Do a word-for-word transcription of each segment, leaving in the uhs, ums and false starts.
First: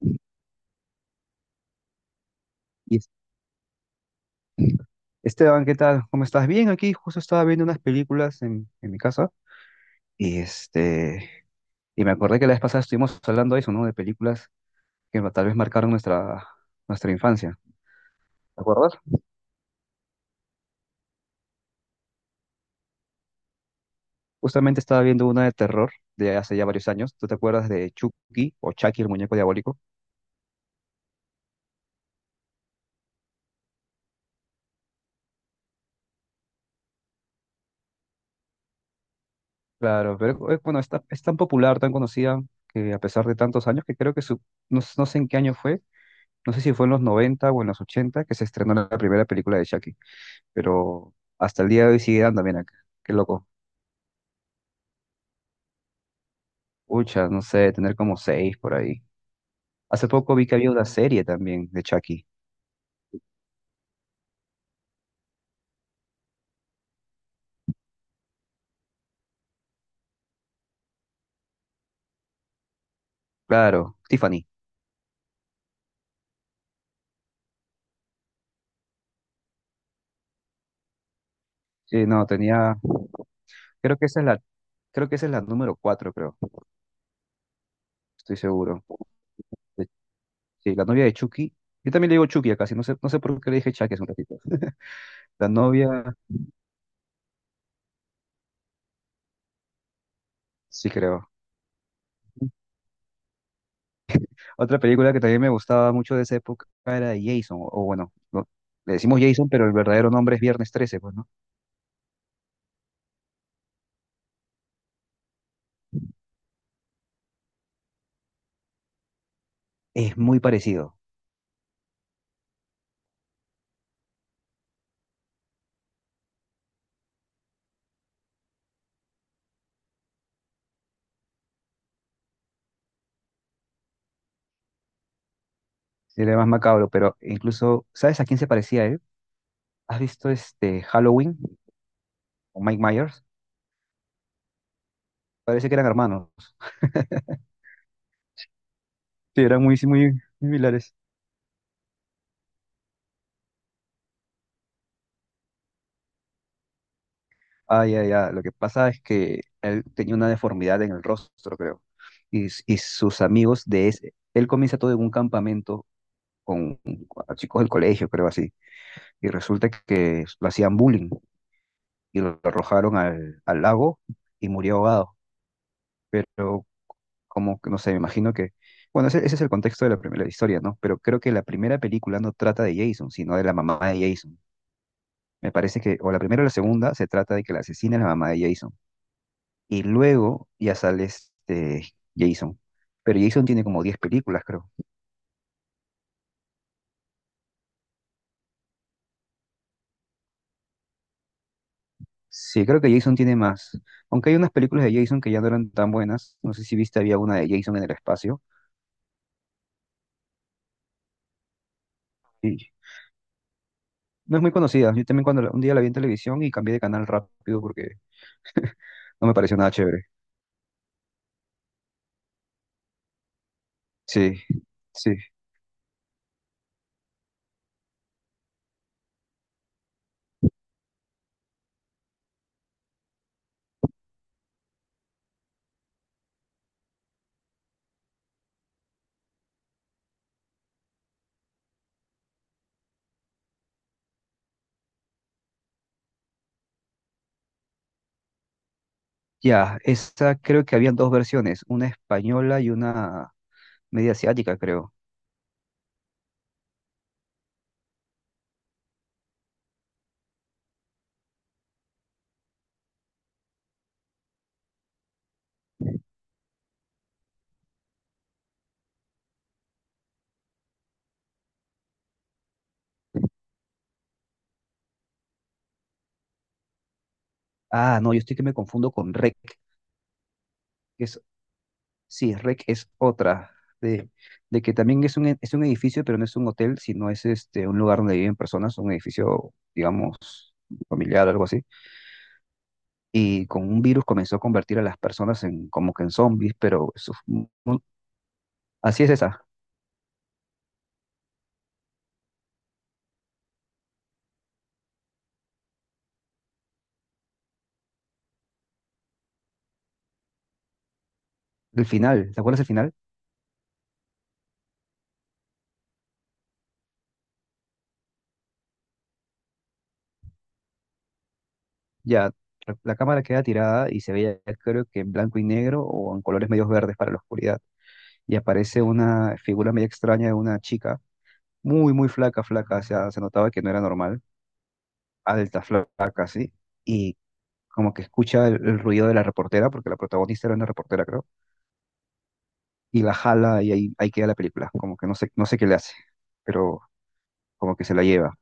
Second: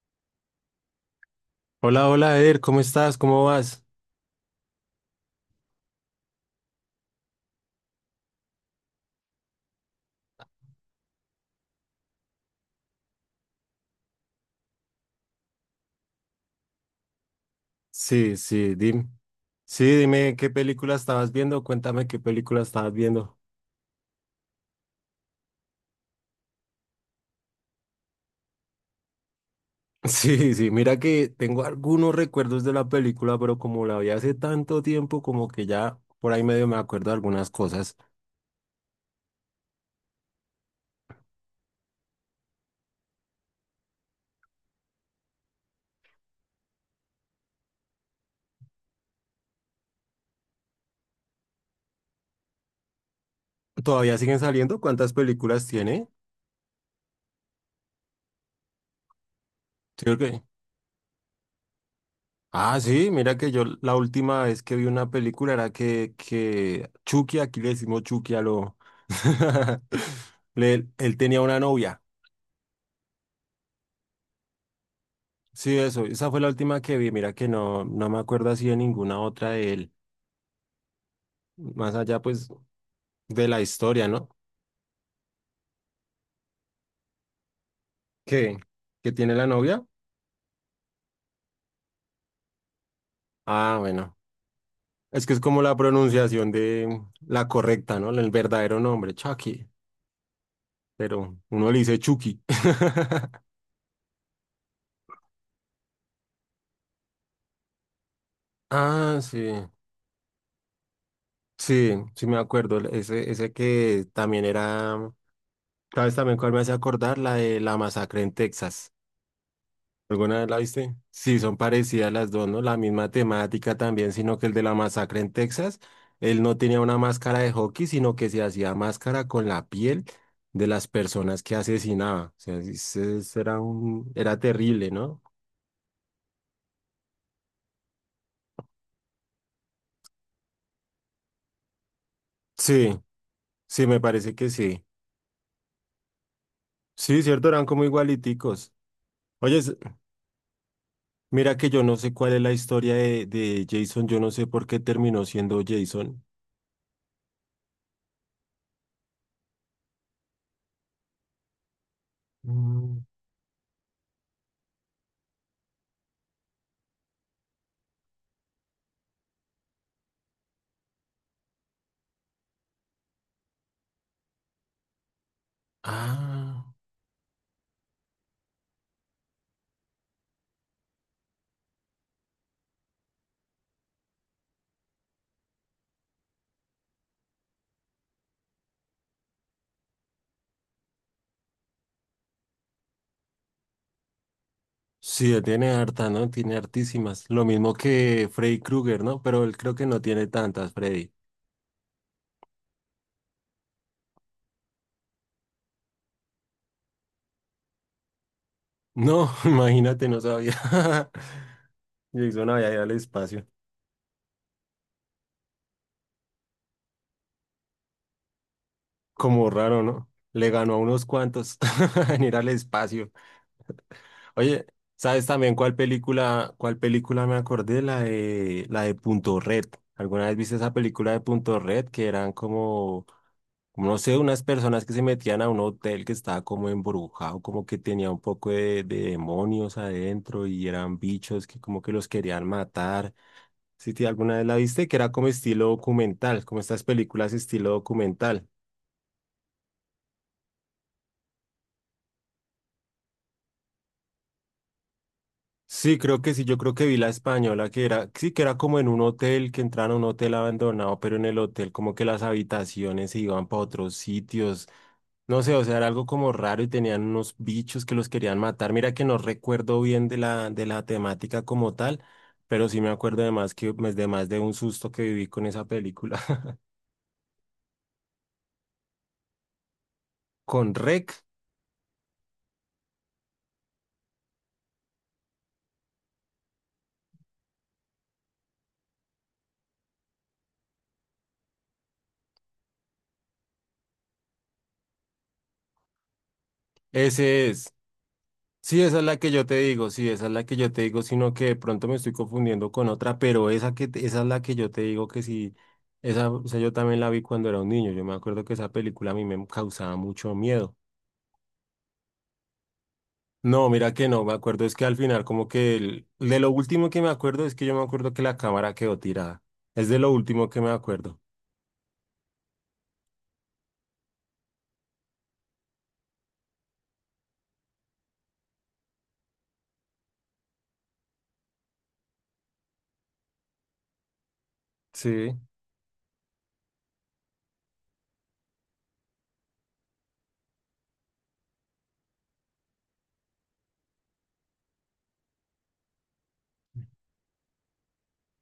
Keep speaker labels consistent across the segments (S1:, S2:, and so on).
S1: Y
S2: Hola, hola, Eder, ¿cómo
S1: es-
S2: estás? ¿Cómo vas?
S1: Esteban, ¿qué tal? ¿Cómo estás? Bien, aquí justo estaba viendo unas películas en, en mi casa y este y me acordé que la vez pasada estuvimos hablando de eso, ¿no? De películas que ma- tal vez marcaron nuestra, nuestra infancia.
S2: Sí,
S1: ¿Te
S2: sí,
S1: acuerdas?
S2: dime. Sí, dime qué película estabas viendo, cuéntame qué película estabas viendo.
S1: Justamente estaba viendo una de terror de hace ya varios años. ¿Tú te acuerdas de Chucky o Chucky, el muñeco diabólico?
S2: Sí, sí, mira que tengo algunos recuerdos de la película, pero como la vi hace tanto tiempo, como que ya por ahí medio me acuerdo de algunas cosas.
S1: Claro, pero eh, bueno, está, es tan popular, tan conocida, que a pesar de tantos años, que creo que su, no, no sé en qué año fue, no sé si fue en los noventa o en los ochenta que se estrenó la primera película de Chucky, pero hasta el día de hoy sigue dando bien acá. Qué loco.
S2: ¿Todavía siguen saliendo? ¿Cuántas películas tiene?
S1: Ucha, no sé, tener como seis por ahí. Hace
S2: Sí,
S1: poco
S2: ok.
S1: vi que había una serie también de Chucky.
S2: Ah, sí, mira que yo la última vez que vi una película era que, que Chucky, aquí le decimos Chucky a lo... le- él tenía una novia.
S1: Claro, Tiffany.
S2: Sí, eso, esa fue la última que vi, mira que no, no me acuerdo así de ninguna otra de él, más
S1: Sí,
S2: allá
S1: no,
S2: pues
S1: tenía,
S2: de la
S1: creo que
S2: historia,
S1: esa es
S2: ¿no?
S1: la, creo que esa es la número cuatro, creo, estoy
S2: ¿Qué?
S1: seguro.
S2: ¿Que tiene la novia?
S1: De- Sí, la novia de Chucky. Yo también le digo Chucky acá, sí, no sé, no sé por qué le dije
S2: Ah,
S1: Chucky hace un
S2: bueno,
S1: ratito.
S2: es que es
S1: La
S2: como la
S1: novia,
S2: pronunciación de la correcta, ¿no? El verdadero nombre, Chucky,
S1: sí creo.
S2: pero uno le dice Chucky.
S1: Otra película que también me gustaba mucho de esa época era Jason, o bueno, no, le
S2: Ah,
S1: decimos Jason,
S2: sí,
S1: pero el verdadero nombre es Viernes trece, pues, ¿no?
S2: sí, sí me acuerdo, ese, ese que también era, ¿sabes también cuál me hace acordar? La de la masacre en Texas.
S1: Es
S2: ¿Alguna
S1: muy
S2: vez la viste?
S1: parecido.
S2: Sí, son parecidas las dos, ¿no? La misma temática también, sino que el de la masacre en Texas, él no tenía una máscara de hockey, sino que se hacía máscara con la piel de las personas que asesinaba. O sea, ese- ese era un, era terrible, ¿no?
S1: Sí, era más macabro, pero incluso, ¿sabes a quién se parecía él? ¿Has visto este Halloween o Mike
S2: Sí,
S1: Myers?
S2: sí, me parece que sí.
S1: Parece que eran hermanos.
S2: Sí, cierto, eran como igualiticos.
S1: Sí,
S2: Oye,
S1: eran
S2: s-
S1: muy, muy, muy similares.
S2: mira que yo no sé cuál es la historia de, de Jason, yo no sé por qué terminó siendo Jason.
S1: Ah, ya, ya. Lo que pasa es que él tenía una deformidad en el rostro, creo. Y, s- y
S2: Mm.
S1: sus amigos de ese. Él comienza todo en un campamento con, con chicos del colegio, creo así. Y resulta que lo hacían bullying y lo arrojaron al, al lago y murió ahogado. Pero
S2: Ah.
S1: como, que, no sé, me imagino que, bueno, ese, ese es el contexto de la primera historia, ¿no? Pero creo que la primera película no trata de Jason, sino de la mamá de Jason. Me parece que, o la primera o la segunda, se trata de que la asesina es la mamá de Jason. Y luego ya sale este Jason. Pero Jason tiene como diez películas, creo.
S2: Sí, tiene harta, ¿no? Tiene hartísimas. Lo mismo que Freddy Krueger, ¿no? Pero él creo que no tiene tantas, Freddy.
S1: Sí, creo que Jason tiene más. Aunque hay unas películas de Jason que ya no eran tan buenas. No sé si viste, había una de Jason en el espacio.
S2: No, imagínate, no sabía. Jason había
S1: Y
S2: ido al espacio.
S1: no es muy conocida. Yo también cuando la- un día la vi en televisión y cambié de canal rápido porque no me
S2: Como
S1: pareció nada
S2: raro,
S1: chévere.
S2: ¿no? Le ganó a unos cuantos en ir al espacio.
S1: Sí,
S2: Oye,
S1: sí.
S2: ¿sabes también cuál película, cuál película me acordé? La de, la de Punto Red. ¿Alguna vez viste esa película de Punto Red? Que eran como como no sé, unas personas que se metían a un hotel que estaba como embrujado, como que tenía un poco de, de demonios adentro y eran bichos que como que los querían matar. Si te alguna vez la viste, que era como estilo documental, como estas películas estilo documental.
S1: Ya, esa creo que habían dos versiones, una española y una media asiática, creo.
S2: Sí, creo que sí, yo creo que vi la española que era, sí, que era como en un hotel, que entraron a un hotel abandonado, pero en el hotel como que las habitaciones se iban para otros sitios. No sé, o sea, era algo como raro y tenían unos bichos que los querían matar. Mira que no recuerdo bien de la, de la temática como tal, pero sí me acuerdo de más que pues, de más de un susto que viví con esa película.
S1: Ah, no, yo estoy que me confundo con REC.
S2: Con
S1: que
S2: Rec,
S1: Es, sí, REC es otra, de, de que también es un, e- es un edificio, pero no es un hotel, sino es este, un lugar donde viven personas, un edificio, digamos, familiar, algo así. Y con un virus comenzó a convertir a las personas en como que en zombies, pero eso, fue
S2: ese
S1: un-
S2: es.
S1: un-
S2: Sí, esa
S1: así
S2: es
S1: es
S2: la que
S1: esa,
S2: yo te digo, sí, esa es la que yo te digo, sino que de pronto me estoy confundiendo con otra, pero esa que te- esa es la que yo te digo que sí, esa, o sea, yo también la vi cuando era un niño. Yo me acuerdo que esa película a mí me causaba mucho miedo.
S1: el final, ¿te acuerdas el final?
S2: No, mira que no, me acuerdo, es que al final como que el- de lo último que me acuerdo es que yo me acuerdo que la cámara quedó tirada. Es de lo último que me acuerdo.
S1: Ya, la la cámara queda tirada y se veía, creo que en blanco y negro o en colores medios verdes para la oscuridad. Y aparece una figura medio extraña de una chica, muy, muy flaca, flaca, o sea, se notaba que no era normal,
S2: Sí,
S1: alta, flaca, sí. Y como que escucha el, el ruido de la reportera, porque la protagonista era una reportera, creo, y la jala y ahí, ahí queda la película. Como que no sé, no sé qué le hace, pero como que se la lleva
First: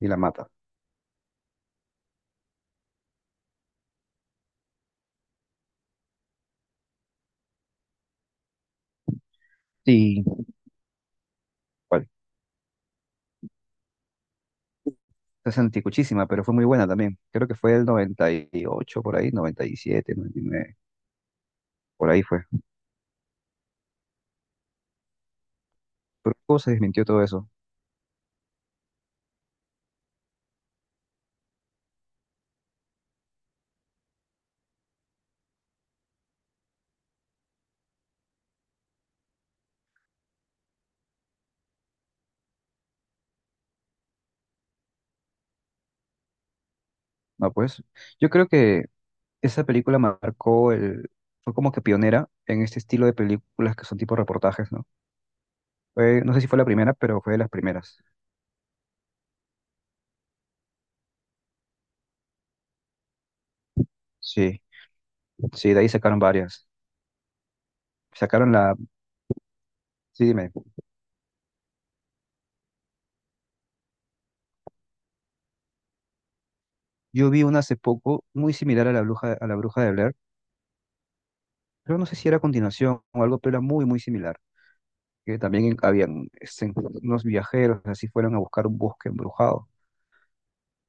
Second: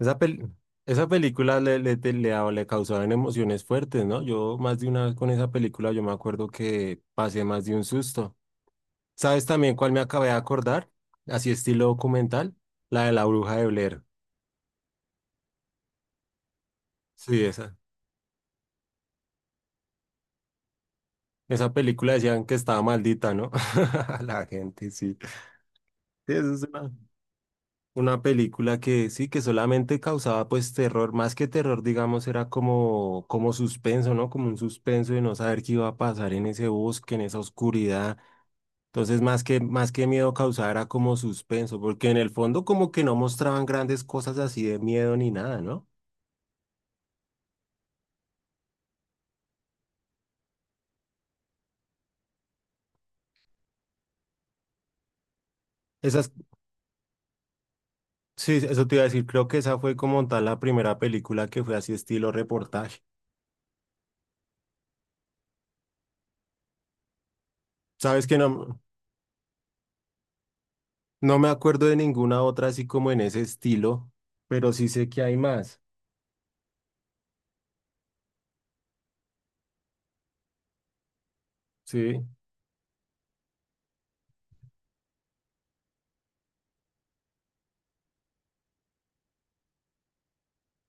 S1: y la mata.
S2: pel- esa película le, le, te- le, daba- le causaban emociones fuertes, ¿no? Yo más de una vez con esa película yo me acuerdo que pasé más de un susto. ¿Sabes también cuál me
S1: Sí,
S2: acabé de acordar? Así estilo
S1: bueno,
S2: documental, la de la bruja de Blair.
S1: es anticuchísima, pero fue muy buena también.
S2: Sí,
S1: Creo que
S2: esa.
S1: fue el noventa y ocho por ahí, noventa y siete, noventa y nueve.
S2: Esa
S1: Por
S2: película
S1: ahí
S2: decían
S1: fue.
S2: que estaba maldita, ¿no? La gente, sí. Sí,
S1: Pero
S2: eso
S1: luego
S2: es
S1: se
S2: una-
S1: desmintió todo eso.
S2: una película que sí, que solamente causaba pues terror, más que terror, digamos, era como, como suspenso, ¿no? Como un suspenso de no saber qué iba a pasar en ese bosque, en esa oscuridad. Entonces, más que, más que miedo causaba era como suspenso, porque en el fondo como que no mostraban grandes cosas así de miedo ni nada, ¿no?
S1: No, pues yo creo que esa película marcó el... Fue como que pionera en este estilo de películas que son tipo reportajes, ¿no? Fue-
S2: Esas,
S1: no sé si fue la primera, pero fue de las primeras.
S2: sí, eso te iba a decir, creo que esa fue como tal la primera película que fue así estilo reportaje.
S1: Sí, sí, de ahí sacaron varias.
S2: Sabes que
S1: Sacaron la...
S2: no,
S1: Sí, dime.
S2: no me acuerdo de ninguna otra así como en ese estilo, pero sí sé que hay más,
S1: Yo vi una hace poco muy similar a la bruja, a la bruja de Blair, pero no sé
S2: ¿sí?
S1: si era a continuación o algo, pero era muy, muy similar. Que también habían este, unos viajeros, así fueron a buscar un bosque embrujado,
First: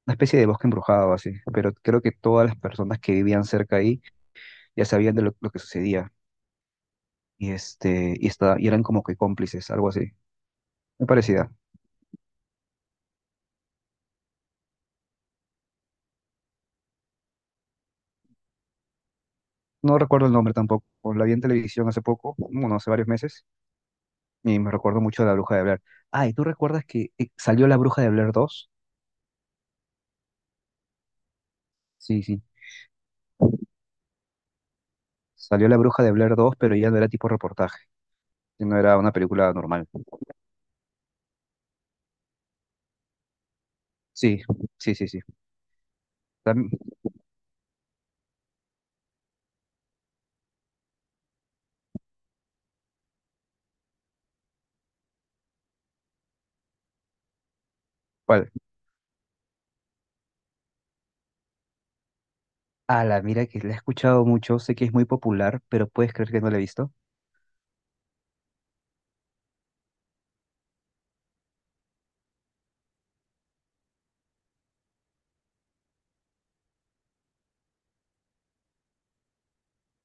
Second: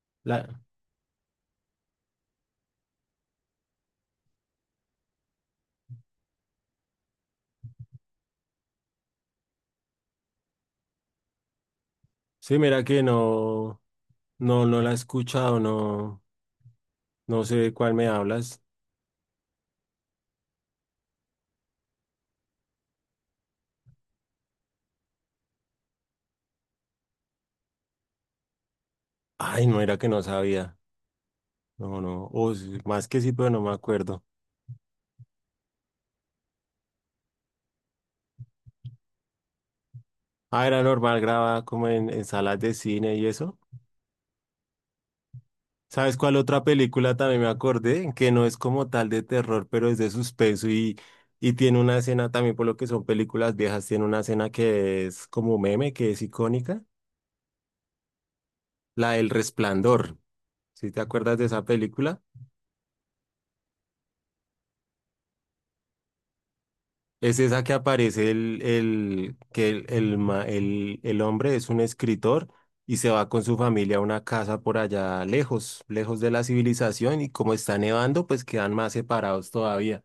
S1: una especie
S2: La...
S1: de bosque embrujado así, pero creo que todas las personas que vivían cerca ahí ya sabían de lo, lo que sucedía y este y esta- y eran como que cómplices, algo así. Me parecía.
S2: Sí, mira que no, no, no la he escuchado, no, no sé de cuál me hablas.
S1: No recuerdo el nombre tampoco. La vi en televisión hace poco, bueno, hace varios meses, y me recuerdo mucho de la Bruja de Blair. Ah, ¿y tú recuerdas que eh, salió la Bruja de Blair dos?
S2: Ay, no era que no sabía. No,
S1: Sí,
S2: no.
S1: sí.
S2: O sí, más que sí, pero no me acuerdo.
S1: Salió la Bruja de Blair dos, pero ya no era tipo reportaje, no era una película normal.
S2: Ah, era normal, grababa como en, en salas de cine y eso.
S1: Sí, sí, sí, sí.
S2: ¿Sabes cuál otra
S1: Tam-
S2: película también me acordé? Que no es como tal de terror, pero es de suspenso y, y tiene una escena también, por lo que son películas viejas, tiene una escena que es como meme, que es icónica,
S1: ¿Cuál?
S2: la del Resplandor. ¿Sí te acuerdas de esa película?
S1: Ah, la mira que la he escuchado mucho, sé que es muy popular, pero puedes creer que no la he visto.
S2: Es esa que aparece el, el, que el, el, ma- el- el hombre es un escritor y se va con su familia a una casa por allá lejos, lejos de la civilización y como está nevando, pues quedan más separados todavía.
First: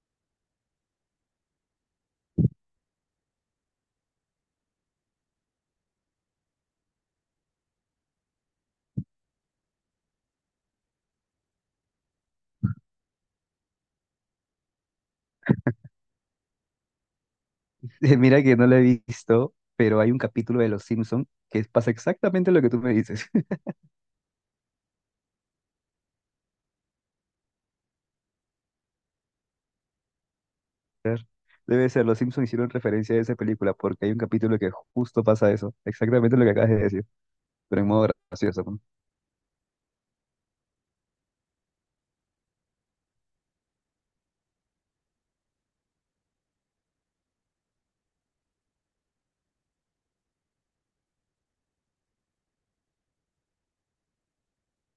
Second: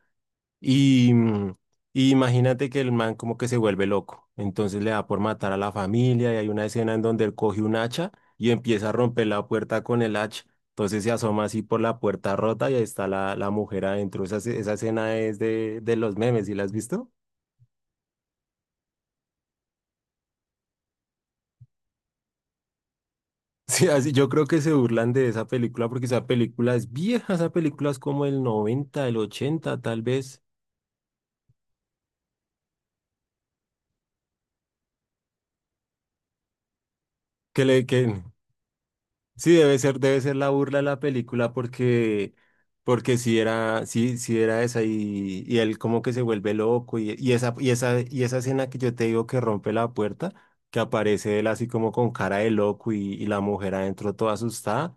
S2: Y, mm, y imagínate que el man como que se vuelve loco, entonces le da por matar a la familia y hay una escena en donde él coge un hacha y empieza a romper la puerta con el hacha. Entonces se asoma así por la puerta rota y ahí está la, la mujer adentro. Esa, esa escena es de, de los memes, ¿y la has visto?
S1: Mira que no lo he visto, pero hay un capítulo de Los Simpson que pasa exactamente lo que tú me dices.
S2: Sí, así- yo creo que se burlan de esa película porque esa película es vieja, esa película es como el noventa el ochenta tal vez.
S1: Debe ser, Los Simpson hicieron referencia a esa película porque hay un capítulo que justo pasa eso, exactamente lo que acabas de decir,
S2: Que le
S1: pero en
S2: que
S1: modo gracioso.
S2: sí debe ser, debe ser la burla de la película porque porque si era sí sí era esa y, y él como que se vuelve loco y, y esa y esa y esa escena que yo te digo que rompe la puerta, que aparece él así como con cara de loco y, y la mujer adentro toda asustada.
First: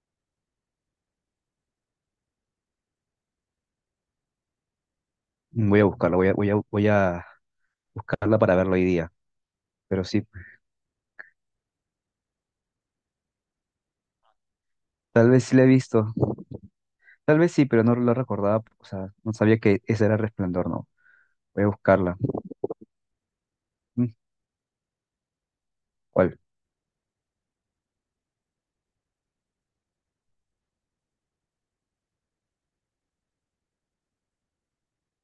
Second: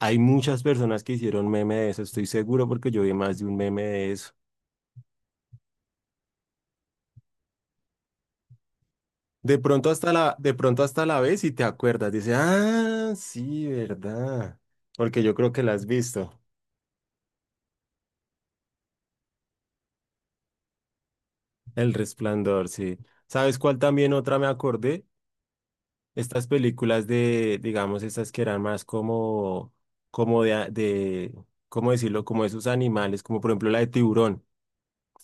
S2: Hay muchas personas que hicieron meme de eso, estoy seguro porque yo vi más de un meme de eso.
S1: ¿No? Voy a buscarla, voy a, voy a, voy a buscarla para verlo hoy día.
S2: De pronto
S1: Pero
S2: hasta
S1: sí,
S2: la, de pronto hasta la ves y te acuerdas. Dice, ah, sí, verdad. Porque
S1: tal
S2: yo
S1: vez
S2: creo
S1: sí
S2: que
S1: la he
S2: la has
S1: visto,
S2: visto.
S1: tal vez sí, pero no lo recordaba, o sea, no sabía que ese era Resplandor, no. Voy a
S2: El
S1: buscarla.
S2: Resplandor, sí. ¿Sabes cuál también
S1: Mm,
S2: otra me acordé?
S1: ¿cuál?
S2: Estas películas de, digamos, estas que eran más como, como de, a- de, ¿cómo decirlo? Como esos animales, como por ejemplo la de Tiburón.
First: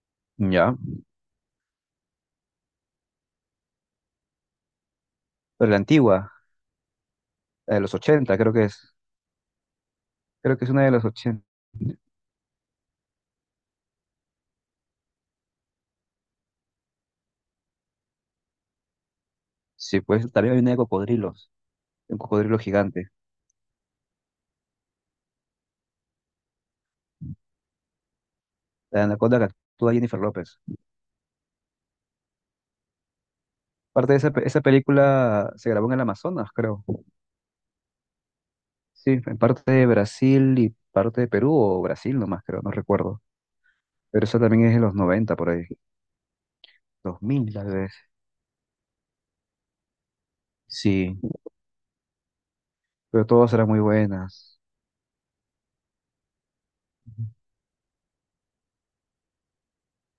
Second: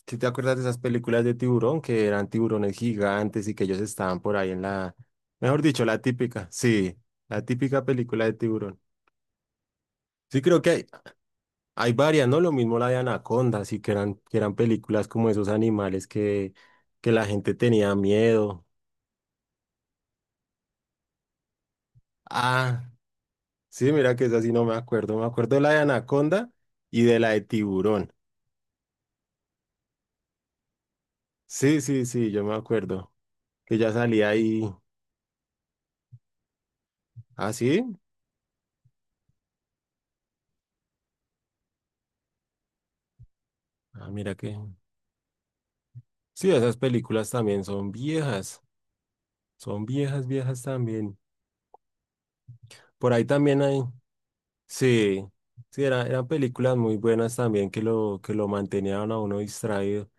S2: ¿Sí te acuerdas de
S1: Ya,
S2: esas películas de Tiburón que eran tiburones gigantes y que ellos estaban por ahí en la, mejor
S1: pero la
S2: dicho, la
S1: antigua,
S2: típica, sí, la
S1: la de
S2: típica
S1: los
S2: película de
S1: ochenta creo que
S2: Tiburón.
S1: es.
S2: Sí,
S1: Creo
S2: creo
S1: que es una
S2: que
S1: de los ochenta.
S2: hay varias, ¿no? Lo mismo la de Anaconda, sí, que eran, que eran películas como esos animales que, que la gente tenía miedo.
S1: Sí, pues también hay una de cocodrilos, de un cocodrilo
S2: Ah,
S1: gigante,
S2: sí, mira que esa sí no me acuerdo. Me acuerdo de la de Anaconda y de la de Tiburón.
S1: la anaconda que actúa Jennifer López.
S2: Sí, sí, sí, yo me acuerdo. Que ya
S1: Parte de
S2: salía
S1: esa, pe-
S2: ahí.
S1: esa película se grabó en el Amazonas, creo.
S2: Ah, sí.
S1: Sí, en parte de Brasil y parte de Perú, o Brasil nomás, creo, no recuerdo.
S2: Ah,
S1: Pero
S2: mira
S1: esa
S2: que.
S1: también es de los noventa por ahí,
S2: Sí, esas
S1: dos
S2: películas
S1: mil
S2: también
S1: tal
S2: son
S1: vez.
S2: viejas. Son viejas, viejas también.
S1: Sí,
S2: Por ahí
S1: pero todas
S2: también
S1: eran muy
S2: hay.
S1: buenas.
S2: Sí, sí, era- eran películas muy buenas también que lo, que lo mantenían a uno distraído.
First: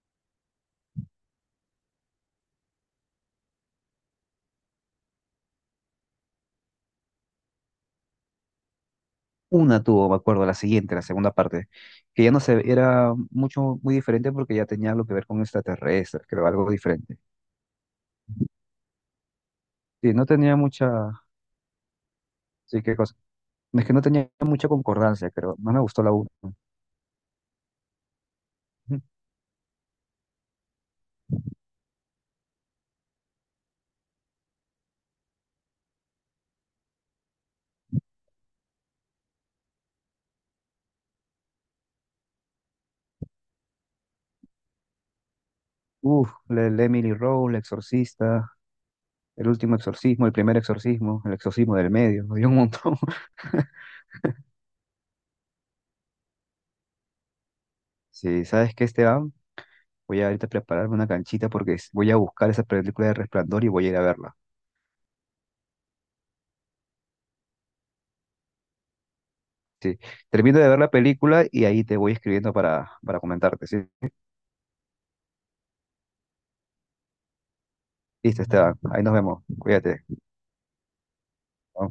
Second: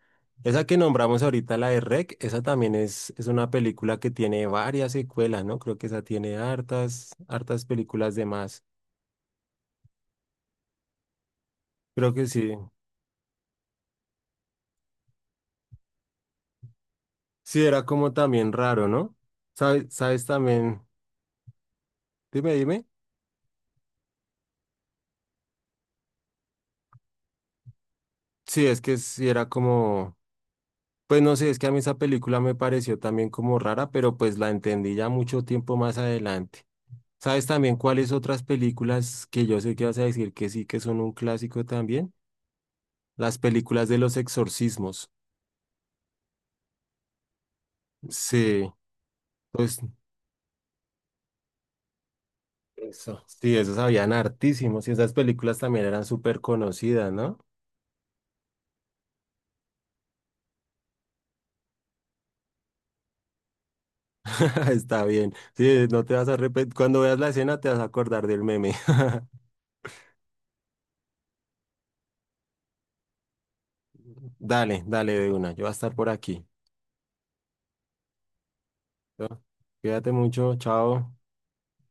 S2: Esa que nombramos ahorita, la de R E C, esa también es, es una película que tiene varias secuelas, ¿no? Creo que esa tiene hartas, hartas películas de más.
S1: Una tuvo, me acuerdo, la siguiente, la segunda parte,
S2: Creo
S1: que
S2: que
S1: ya no
S2: sí.
S1: se era mucho, muy diferente porque ya tenía algo que ver con extraterrestres, creo, algo diferente.
S2: Sí, era como también raro, ¿no? ¿Sabes,
S1: Sí,
S2: sabes
S1: no tenía
S2: también?
S1: mucha,
S2: Dime,
S1: sí,
S2: dime.
S1: que es que no tenía mucha concordancia, pero no me gustó la una.
S2: Sí, es que sí era como, pues no sé, es que a mí esa película me pareció también como rara, pero pues la entendí ya mucho tiempo más adelante. ¿Sabes también cuáles otras películas que yo sé que vas a decir que sí, que son un clásico también? Las películas de los exorcismos.
S1: Uf, la- el Emily Rose, El Exorcista,
S2: Sí,
S1: El Último
S2: pues
S1: Exorcismo, El Primer Exorcismo, El Exorcismo del Medio. Hay un montón.
S2: eso. Sí, esos habían hartísimos y esas películas también eran súper conocidas, ¿no?
S1: Sí, ¿sabes qué, Esteban? Voy a ahorita prepararme una canchita porque s- voy a buscar esa película de Resplandor y voy a ir a verla.
S2: Está bien. Sí, no te vas a repetir. Cuando veas la escena te vas a acordar del meme.
S1: Sí, termino de ver la película y ahí te voy escribiendo para, para comentarte. Sí,
S2: Dale, dale de una. Yo voy a estar por aquí.
S1: listo, Esteban. Ahí nos
S2: ¿No?
S1: vemos. Cuídate.
S2: Cuídate mucho. Chao.